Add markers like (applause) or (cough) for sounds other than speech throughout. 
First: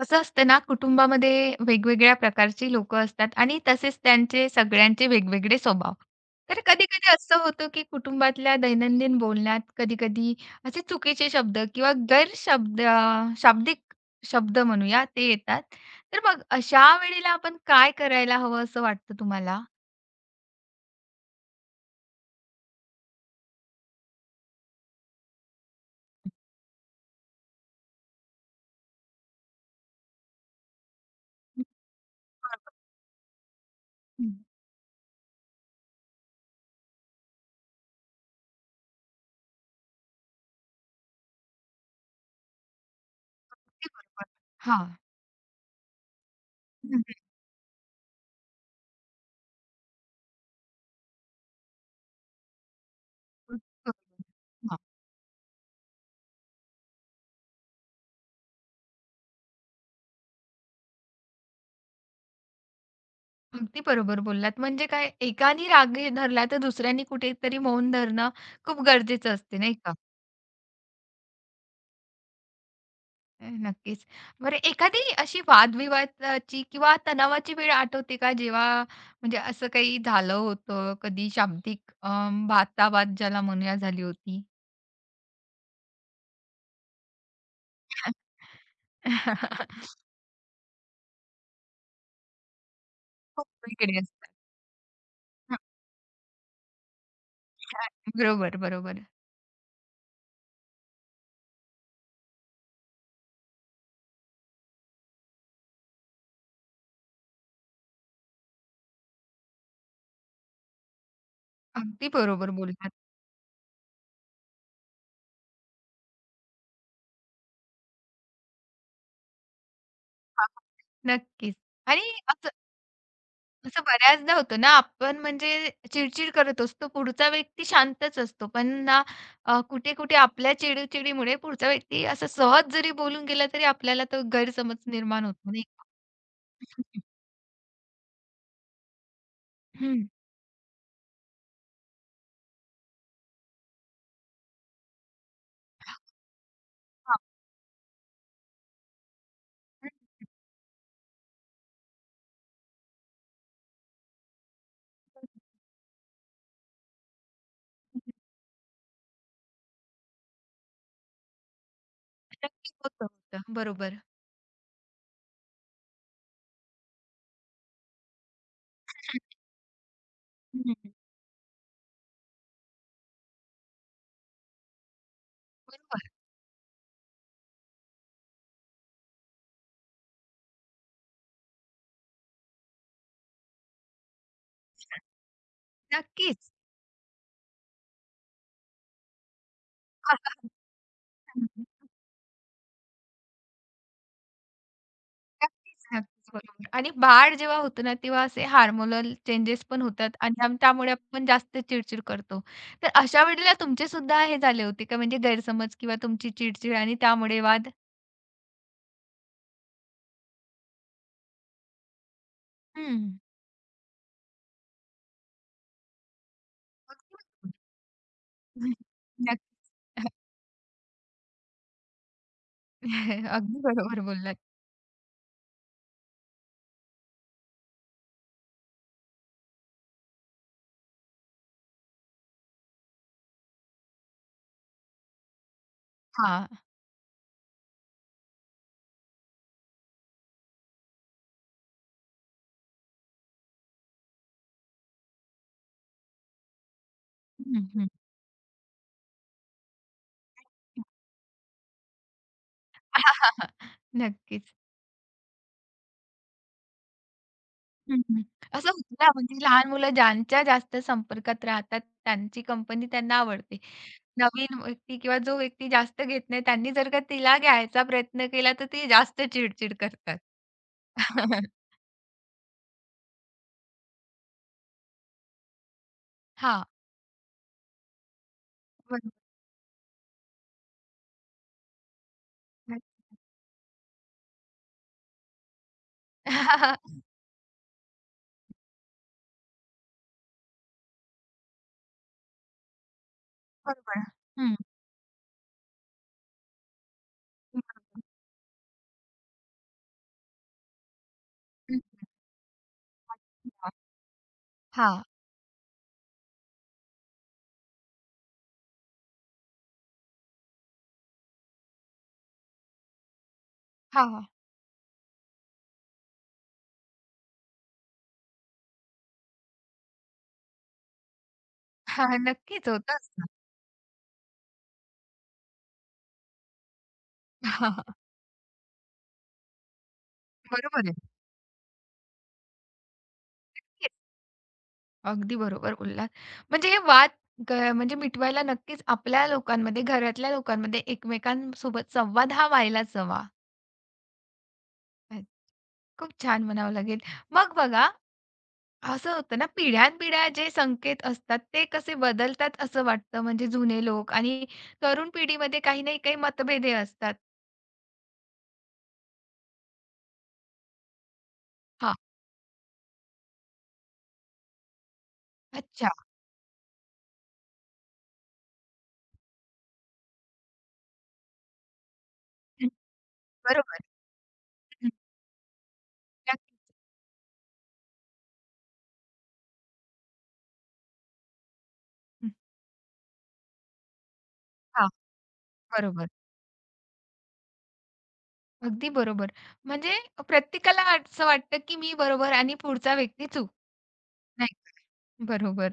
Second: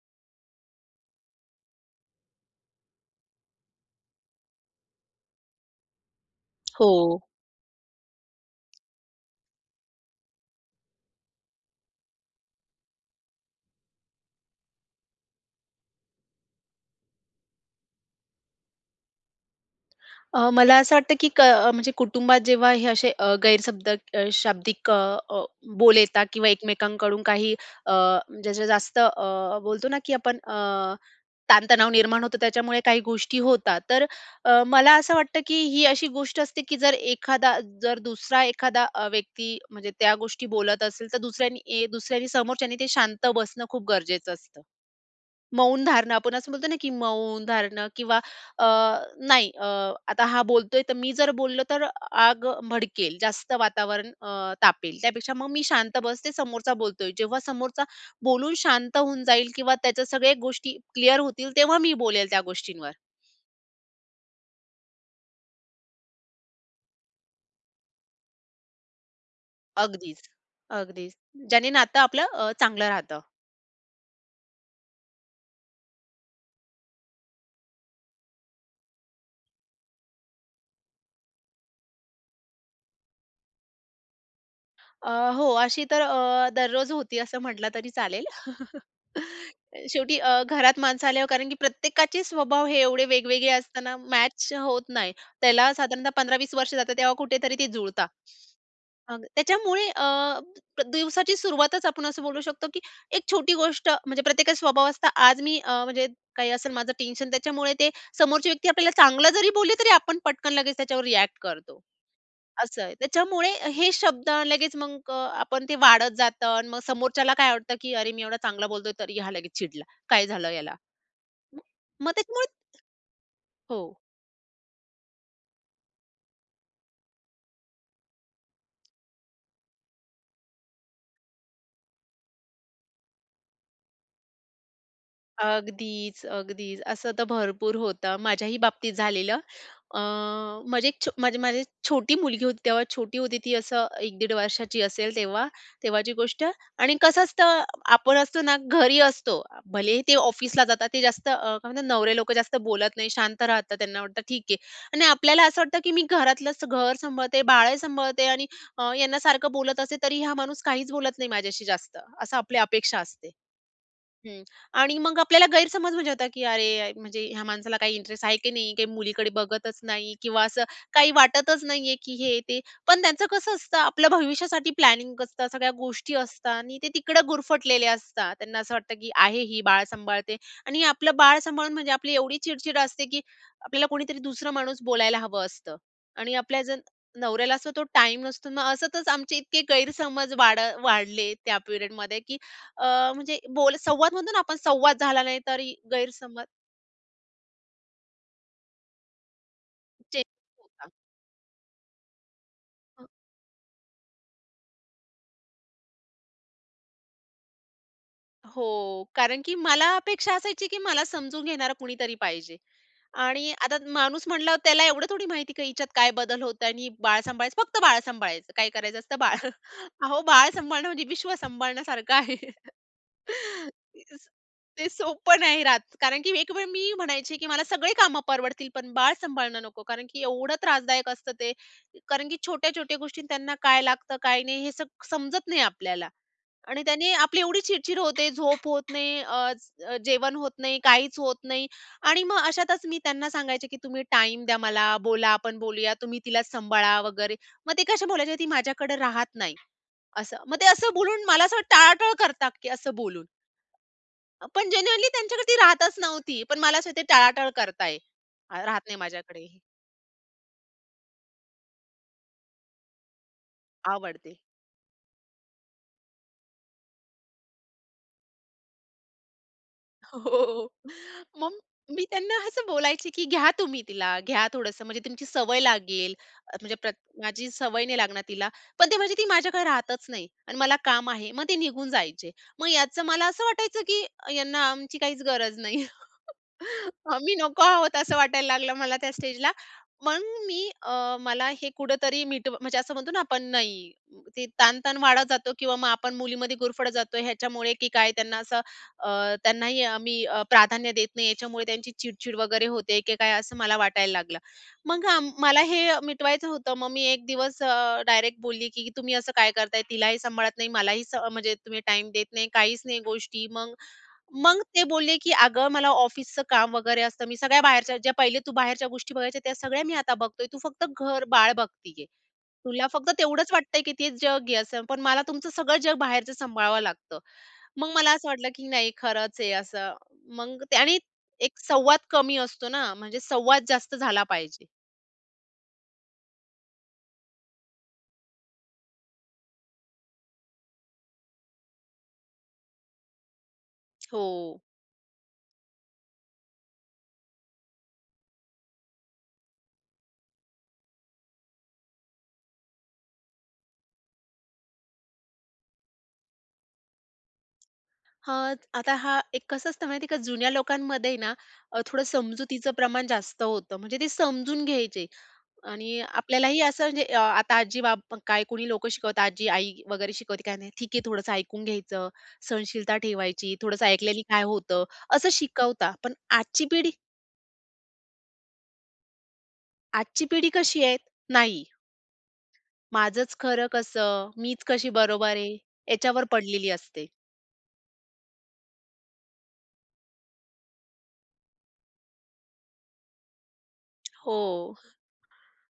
कसं असतं ना, कुटुंबामध्ये वेगवेगळ्या प्रकारची लोकं असतात आणि तसेच त्यांचे सगळ्यांचे वेगवेगळे स्वभाव. तर हो. कधी-कधी असं होतं, की कुटुंबातल्या दैनंदिन बोलण्यात कधी-कधी असे चुकीचे शब्द किंवा गैरशब्द शाब्दिक शब्द म्हणूया ते येतात. तर मग अशा वेळेला आपण काय करायला हवं असं वाटतं तुम्हाला? मला असं वाटतं, की म्हणजे कुटुंबात जेव्हा हे असे गैरशब्द शाब्दिक अ, अ, बोल येतात किंवा एकमेकांकडून काही अ, ज्याच्या जास्त बोलतो ना, की आपण हं, ताणतणाव निर्माण होतो, बरोबर. त्याच्यामुळे काही गोष्टी होतात. तर मला असं वाटतं, की ही अशी गोष्ट असते, की जर दुसरा एखादा व्यक्ती म्हणजे त्या गोष्टी बोलत असेल, तर दुसऱ्यानी समोरच्यानी ते शांत बसणं खूप ते बरोबर. गरजेचं असतं. हां. मौन धारणं आपण असं बोलतो ना, की हं, मौन धारणं किंवा अ, नाही अ, आता हा बोलतोय तर मी जर बोललो तर आग भडकेल, जास्त बरोबर. वातावरण तापेल. त्यापेक्षा मग मी शांत बसते, समोरचा बोलतोय. जेव्हा समोरचा बोलून शांत होऊन जाईल किंवा त्याच्या सगळ्या गोष्टी क्लिअर होतील, तेव्हा मी बोलेल त्या गोष्टींवर. अगदी बरोबर बोललात. म्हणजे काय एकानी राग हे धरला तर दुसऱ्यानी कुठेतरी मौन धरणं खूप गरजेचं असते नाही का? अगदीच, अगदीच. ज्याने नातं आपलं चांगलं राहतं. नक्कीच. बरं एखादी अशी वादविवादाची किंवा तणावाची वेळ आठवते का जेव्हा म्हणजे असं काही झालं होतं कधी शाब्दिक वादावाद ज्याला म्हणूया झाली होती? हो, अशी तर दररोज होती असं म्हटलं तरी चालेल. (laughs) (laughs) शेवटी घरात माणसं आल्यावर कारण की प्रत्येकाचे स्वभाव हे एवढे खूप वेगवेगळे असताना वेगळी असतात. मॅच होत नाही. (laughs) त्याला साधारणतः 15-20 वर्ष जातात तेव्हा कुठेतरी ते जुळतात. बरोबर, बरोबर. अ, त्याच्यामुळे अ, प्र- दिवसाची सुरुवातच आपण असं बोलू शकतो, की एक छोटी गोष्ट म्हणजे प्रत्येकाचा स्वभाव असता. आज मी म्हणजे काही असेल माझं टेन्शन त्याच्यामुळे ते समोरची व्यक्ती आपल्याला चांगलं जरी बोलली तरी आपण पटकन लगेच त्याच्यावर रिएक्ट करतो. अगदी बरोबर असं बोललात. आहे. त्याच्यामुळे हे शब्द लगेच मग आपण ते वाढत जातं आणि मग समोरच्याला काय वाटतं, की "अरे, मी एवढा चांगला बोलतोय तरी हा लगेच चिडला. काय हां, झालं याला?" नक्कीच. मग आणि मग त्याच्यामुळे असं हो. असं बऱ्याचदा होतं ना, आपण म्हणजे चिड-चिड करत असतो, पुढचा व्यक्ती शांतच असतो. पण ना कुठे-कुठे आपल्या चिडचिडीमुळे पुढचा व्यक्ती असं सहज जरी बोलून गेला, तरी आपल्याला तो गैरसमज निर्माण होतो, नाही का? अगदीच, अगदीच. असं तर भरपूर होतं. माझ्याही बाबतीत झालेलं. अ, हं. माझी एक छो माझी माझी छोटी मुलगी होती तेव्हा छोटी होती ती असं 1-1.5 वर्षाची असेल तेव्हा, तेव्हाची गोष्ट आणि हां. कसं असतं आपण असतो ना घरी असतो. भलेही ते ऑफिसला जातात ते जास्त काय म्हणतात नवरे लोकं जास्त बोलत नाही, शांत राहतात. त्यांना वाटतं ठीक आहे. आणि आपल्याला असं वाटतं की मी घरातलंच घर सांभाळते, बाळही सांभाळते आणि यांना सारखं बोलत असेल तरी हा माणूस काहीच बोलत नाही माझ्याशी जास्त, असं आपली नक्की अपेक्षा होतं, असते. होतं. बरोबर. हं. आणि मग आपल्याला गैरसमज म्हणजे होता, की अरे, म्हणजे ह्या माणसाला काही इंटरेस्ट आहे की नाही, काही मुलीकडे बघतच नाही किंवा असं हं. काही वाटतच नाहीये, की हे ते. पण त्यांचं कसं असतं, आपल्या भविष्यासाठी प्लॅनिंग असतं, सगळ्या बरोबर. गोष्टी असतात आणि ते तिकडे गुरफटलेले असतात. त्यांना असं वाटतं, की आहे ही बाळ सांभाळते आणि आपलं बाळ सांभाळून म्हणजे आपली एवढी चिडचिड असते, की आपल्याला कोणीतरी दुसरा माणूस बोलायला हवं असतं आणि नक्कीच. आपल्या जर नवऱ्याला असतो तो टाईम नसतो. मग असतच आमचे इतके गैरसमज (laughs) वाढ वाढले त्या पिरियडमध्ये, की म्हणजे संवाद म्हणतो ना आपण संवाद झाला नाही तरी नक्कीच, नक्कीच. गैरसमज बरोबर आणि बाळ जेव्हा होतं ना, तेव्हा असे हार्मोनल चेंजेस पण होतात चेंज आणि होता. त्यामुळे आपण जास्त चिडचिड करतो. तर अ, अशा वेळेला तुमचे सुद्धा हे झाले होते का म्हणजे गैरसमज किंवा तुमची चिडचिड आणि त्यामुळे वाद? हो, कारण की मला अपेक्षा असायची की मला समजून घेणारं कुणीतरी पाहिजे हं. आणि आता माणूस म्हणल्यावर त्याला एवढं थोडी माहिती की हिच्यात काय बदल होत आणि बाळ सांभाळायचं, फक्त बाळ सांभाळायचं. काय करायचं असतं बाळ. नक्की. (laughs) (laughs) अहो, बाळ सांभाळणं म्हणजे विश्व सांभाळण्यासारखं आहे. अगदी बरोबर स बोललात. ते सोपं नाही राहत. कारण की एक वेळ मी म्हणायची, की मला सगळे कामं परवडतील, पण बाळ सांभाळणं नको. कारण की एवढं त्रासदायक असतं ते. कारण की छोट्या-छोट्या गोष्टी त्यांना काय लागतं, काय नाही हे समजत नाही आपल्याला. हां. आणि त्याने आपली एवढी चिडचिड होते, झोप होत नाही, जेवण होत नाही, काहीच होत नाही. आणि मग अशातच मी त्यांना सांगायचे, की "तुम्ही टाईम द्या मला, बोला, आपण बोलूया, तुम्ही तिला सांभाळा" वगैरे. हं, मग ते हं. कशा बोलायचे, "ती माझ्याकडे राहत नाही." असं. मग ते असं बोलून मला असं टाळाटाळ करतात, की असं बोलून. (laughs) नक्कीच. पण जेन्युइनली त्यांच्याकडे ती राहतच नव्हती. पण मला असं ते टाळाटाळ करताय. हं, हं. असं राहत होतं नाही ना, म्हणजे माझ्याकडे लहान मुलं ज्यांच्या जास्त संपर्कात राहतात, त्यांची कंपनी त्यांना आवडते. आवडते. नवीन व्यक्ती किंवा जो व्यक्ती जास्त घेत नाही, त्यांनी जर का तिला घ्यायचा प्रयत्न केला, तर ते जास्त चिड-चिड (laughs) करतात. हो. (laughs) मग मी त्यांना असं बोलायची, की "घ्या तुम्ही तिला, घ्या थोडंसं म्हणजे तुमची सवय लागेल." अ, हां, म्हणजे प्रत माझी सवय नाही लागणार तिला. पण ते बरोबर. म्हणजे ती माझ्याकडे राहतच नाही आणि मला काम आहे. मग ते निघून जायचे. मग याचं मला असं वाटायचं, की यांना आमची काहीच गरज नाही. (laughs) आम्ही नको आहोत असं वाटायला लागलं मला त्या स्टेजला. मग मी मला हे कुठेतरी मिटव म्हणजे असं म्हणतो ना आपण नाही, बरोबर. ते हं. ताण वाढत जातो किंवा मग आपण मुलीमध्ये गुरफटत जातो ह्याच्यामुळे की बरोबर. काय त्यांना असं त्यांनाही आम्ही प्राधान्य देत नाही याच्यामुळे हं. त्यांची चिड वगैरे होते की काय असं मला वाटायला लागलं. हां, मग मला हे मिटवायचं होतं. मग मी एक दिवस डायरेक्ट बोलली की "तुम्ही असं काय करताय? तिलाही सांभाळत नाही, मलाही म्हणजे तुम्ही टाईम देत नाही, काहीच नाही गोष्टी." मग हां. मग ते बोलले, की "अगं मला ऑफिसचं काम वगैरे असतं. मी सगळ्या बाहेरच्या ज्या पहिले तू बाहेरच्या गोष्टी बघायच्या त्या सगळ्या मी आता बघतोय. तू फक्त घर-बाळ हां, बघतीये. (laughs) नक्कीच तुला होत फक्त असणार. तेवढंच वाटतंय, की ते जग आहे असं. पण मला तुमचं सगळं जग बाहेरचं सांभाळावं लागतं." मग (laughs) मला असं वाटलं, की नाही खरंच आहे असं. मग ते बरोबर आहे. आणि एक संवाद कमी असतो ना, म्हणजे संवाद जास्त झाला पाहिजे. अगदी बरोबर बोललात. म्हणजे हे वाद म्हणजे मिटवायला नक्कीच आपल्या लोकांमध्ये, घरातल्या लोकांमध्ये एकमेकांसोबत संवाद हा व्हायलाच हवा. हो. अ, खूप छान म्हणावं लागेल. मग बघा, असं होतं ना पिढ्यानपिढ्या जे संकेत असतात ते कसे बदलतात असं वाटतं. म्हणजे जुने लोक आणि तरुण पिढीमध्ये काही नाही काही मतभेदे असतात. हां, आता हा एक कसं असतं माहिती का जुन्या लोकांमध्ये ना हां, थोडं समजुतीचं प्रमाण जास्त होतं. म्हणजे ते समजून घ्यायचे. अच्छा. आणि आपल्यालाही असं म्हणजे अ, आता आजी बाब काय कोणी लोकं शिकवतात, आजी, आई वगैरे शिकवते काय नाही, ठीक आहे थोडंसं ऐकून घ्यायचं, सहनशीलता ठेवायची, बरोबर. थोडंसं ऐकल्याने काय होतं, हं, असं शिकवता. पण नक्की. आजची पिढी आजची पिढी कशी आहे? नाही, हं, माझंच खरं कसं, मीच हां, कशी बरोबर आहे, बरोबर. याच्यावर पडलेली असते. अगदी बरोबर. म्हणजे प्रत्येकाला असं वाटतं की मी बरोबर आणि पुढचा व्यक्ती चूक. नाही का? हो. बरोबर.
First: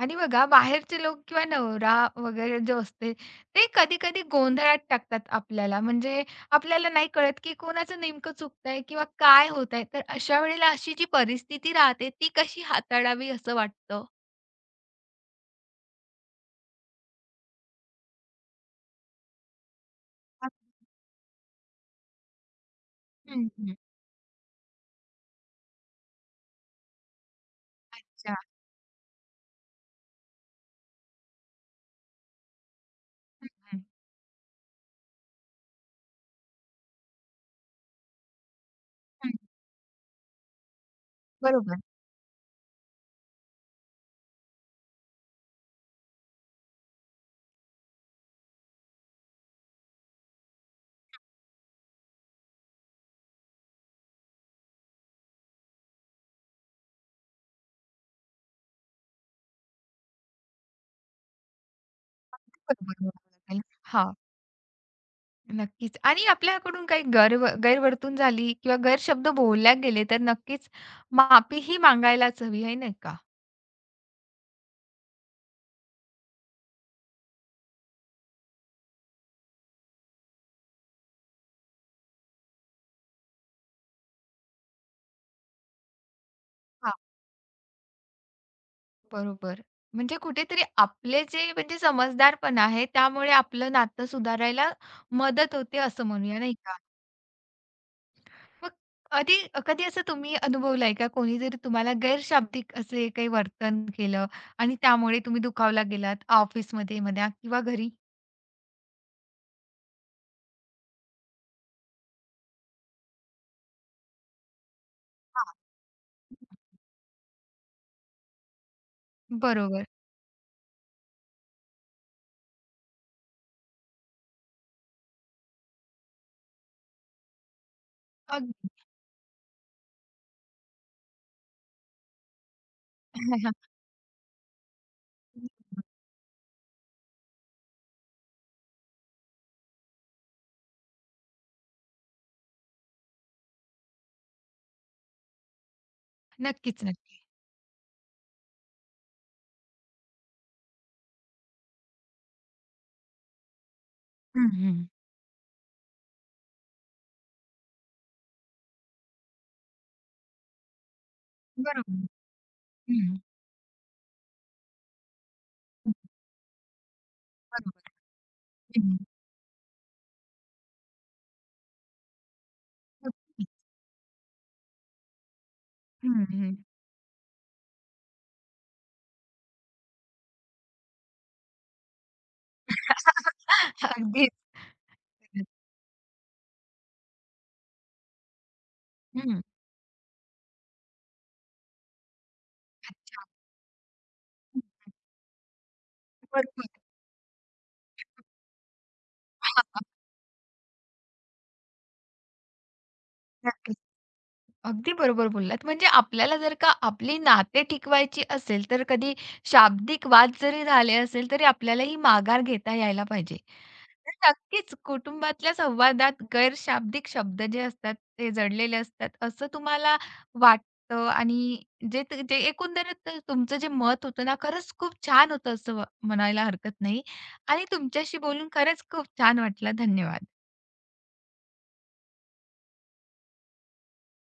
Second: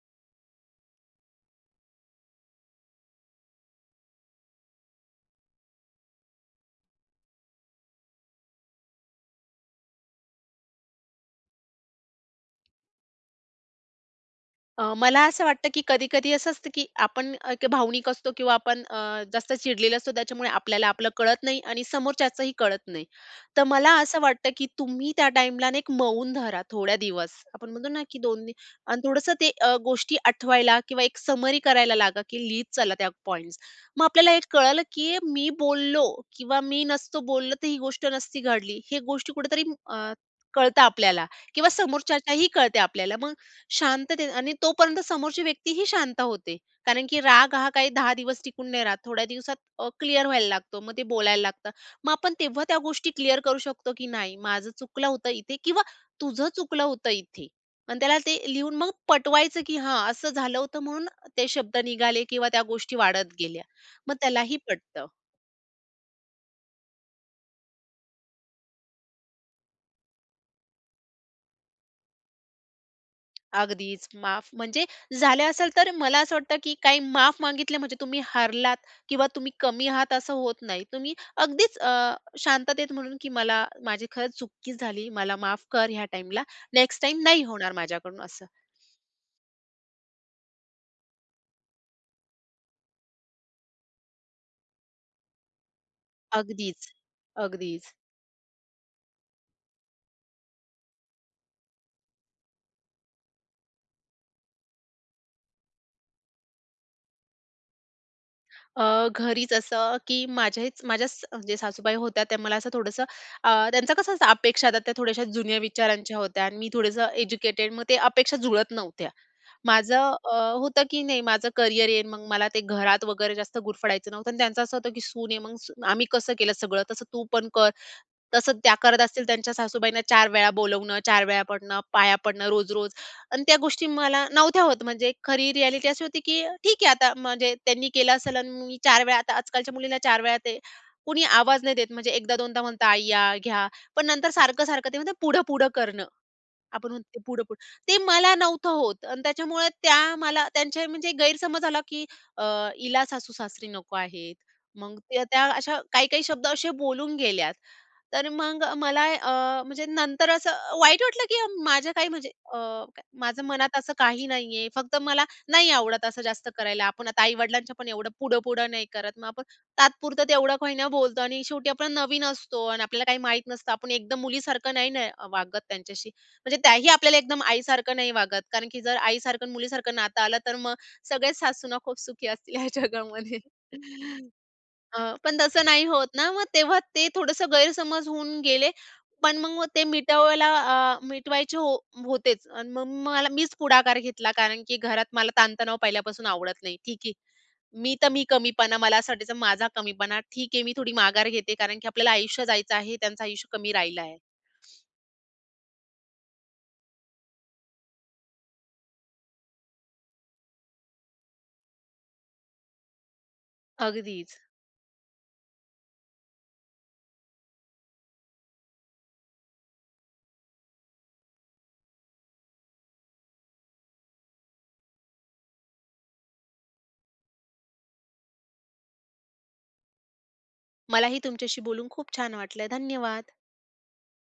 आणि बघा बाहेरचे लोक किंवा नवरा वगैरे जो असते, ते कधी-कधी गोंधळात टाकतात आपल्याला. म्हणजे आपल्याला नाही कळत, की कोणाचं नेमकं चुकतंय किंवा काय होतंय. तर अशा वेळेला अशी जी परिस्थिती राहते, ती कशी हाताळावी असं वाटतं? मला असं वाटतं, की कधी-कधी असं असतं, की आपण एक भावनिक असतो किंवा आपण जास्त चिडलेलो असतो, त्याच्यामुळे आपल्याला आपलं कळत नाही आणि समोरच्याचंही कळत नाही. हं, तर हं. मला असं वाटतं, की तुम्ही त्या टाईमला ना एक मौन धरा थोड्या दिवस. आपण म्हणतो ना, की अच्छा. 2 दि आणि थोडंसं ते गोष्टी आठवायला किंवा एक समरी करायला लागा, की लिहीत चला त्या हं, पॉइंट्स. मग आपल्याला हे कळलं, की मी बोललो किंवा मी नसतो बोललो, तर ही गोष्ट नसती घडली. हे हं. गोष्टी कुठेतरी अ, कळतं आपल्याला किंवा बरोबर. समोरच्याच्याही कळते आपल्याला. मग शांततेत आणि तोपर्यंत समोरची व्यक्ती ही शांत होते. कारण की राग हा काही 10 दिवस टिकून नाही राहत. थोड्या दिवसात क्लिअर व्हायला लागतो. मग ते बोलायला लागतं. मग आपण तेव्हा त्या गोष्टी क्लिअर करू शकतो, की नाही माझं चुकलं होतं इथे किंवा तुझं चुकलं होतं इथे. आणि त्याला ते लिहून मग पटवायचं, की हां, असं झालं होतं म्हणून ते शब्द निघाले किंवा त्या बरोबर गोष्टी बोलावं वाढत लागेल. गेल्या. हां, मग त्यालाही पटतं. नक्कीच. आणि आपल्याकडून काही गैरवर्तून झाली किंवा गैरशब्द बोलल्या गेले, तर नक्कीच माफी ही मागायलाच हवी, आहे नाही का? अगदीच. माफ म्हणजे झालं असेल तर मला असं वाटतं, की काही माफ मागितले म्हणजे तुम्ही हारलात किंवा तुम्ही कमी आहात असं होत नाही. तुम्ही अगदीच शांततेत म्हणून, की मला माझी खरंच चुकी झाली, मला माफ कर ह्या टाईमला. नेक्स्ट टाईम नाही होणार माझ्याकडून असं. बरोबर. म्हणजे कुठेतरी आपले जे म्हणजे समजदारपणा आहे, त्यामुळे आपलं नातं सुधारायला मदत होते असं म्हणूया, नाही का? अगदीच, अगदीच. मग कधी कधी असं तुम्ही अनुभवलंय का कोणीतरी तुम्हाला गैरशाब्दिक असे काही वर्तन केलं आणि त्यामुळे तुम्ही दुखावला गेलात ऑफिसमध्ये म्हणा किंवा घरी? घरीच असं की माझ्याच माझ्याच म्हणजे सासूबाई होत्या त्या मला असं थोडंसं त्यांचं कसं असतं अपेक्षा आता त्या थोड्याशा हां, जुन्या विचारांच्या होत्या आणि मी थोडंसं एज्युकेटेड मग ते अपेक्षा जुळत नव्हत्या. बरोबर. माझं होतं की नाही माझं करिअर येईन मग मला ते घरात वगैरे जास्त गुरफडायचं नव्हतं आणि त्यांचं असं होतं की सून आहे मग आम्ही कसं केलं सगळं तसं तू पण कर. तसं अगदी. त्या करत असतील त्यांच्या सासूबाईंना 4 वेळा बोलवणं, 4 वेळा पडणं, पाया पडणं रोज-रोज आणि त्या गोष्टी मला नव्हत्या होत. म्हणजे खरी रिॲलिटी अशी (laughs) होती, की ठीक आहे आता म्हणजे त्यांनी केलं असेल आणि मी 4 वेळा आता आजकालच्या मुलीला 4 वेळा ते कुणी आवाज नाही देत म्हणजे एकदा दोनदा म्हणतं, "आई या, घ्या." पण नंतर सारखं-सारखं ते म्हणतात पुढं-पुढं करणं. नक्कीच, आपण म्हणतो नक्की. पुढं-पुढं. ते मला नव्हतं होत आणि त्याच्यामुळे त्या मला त्यांचे म्हणजे गैरसमज झाला, की अ, हिला सासू-सासरे नको आहेत. हं, हं. मग त्या त्या अशा काही-काही शब्द असे बोलून गेल्यात. तर मग मला म्हणजे नंतर असं वाईट वाटलं, की माझ्या काही बरोबर. म्हणजे हं. माझं मनात असं काही नाहीये. फक्त मला नाही आवडत असं जास्त करायला. आपण आता आई-वडिलांच्या पण बरोबर. एवढं पुढं-पुढं नाही हं. करत. मग आपण तात्पुरतं तेवढं काही ना बोलतो आणि शेवटी आपण नवीन असतो आणि आपल्याला काही माहीत नसतं. आपण एकदम मुलीसारखं नाही ना वागत त्यांच्याशी. हं, म्हणजे त्याही आपल्याला एकदम आईसारखं नाही वागत. कारण की जर आईसारखं आणि मुलीसारखं नातं आलं, तर मग सगळ्याच सासूना खूप सुखी असतील ह्या जगामध्ये. (laughs) अगदीच. पण तसं नाही होत ना, मग तेव्हा ते थोडंसं गैरसमज होऊन गेले. पण हं. मग ते मिटवायला अ, मिटवायचे हो होतेच. आणि मग अच्छा. मला मीच पुढाकार घेतला, कारण की घरात मला ताणतणाव पहिल्यापासून आवडत बरोबर. नाही. ठीक आहे. मी तर मी कमीपणा, मला असं वाटायचं माझा हां, कमीपणा. ठीक आहे, मी थोडी माघार घेते, कारण की आपल्याला आयुष्य जायचं आहे, त्यांचं आयुष्य कमी नक्कीच. राहिलं आहे. अगदी बरोबर बोललात. म्हणजे आपल्याला जर का आपली नाते टिकवायची असेल, तर कधी शाब्दिक वाद जरी झाले असेल, तरी आपल्याला ही माघार घेता यायला पाहिजे. तर अगदीच. नक्कीच कुटुंबातल्या संवादात गैरशाब्दिक शब्द जे असतात, ते जडलेले असतात, असं तुम्हाला वाटतं आणि जे एकंदरीत तुमचं जे मत होतं ना, खरंच खूप छान होतं असं म्हणायला हरकत नाही आणि तुमच्याशी बोलून खरंच खूप छान वाटलं. धन्यवाद. मलाही तुमच्याशी बोलून खूप छान वाटलं. धन्यवाद.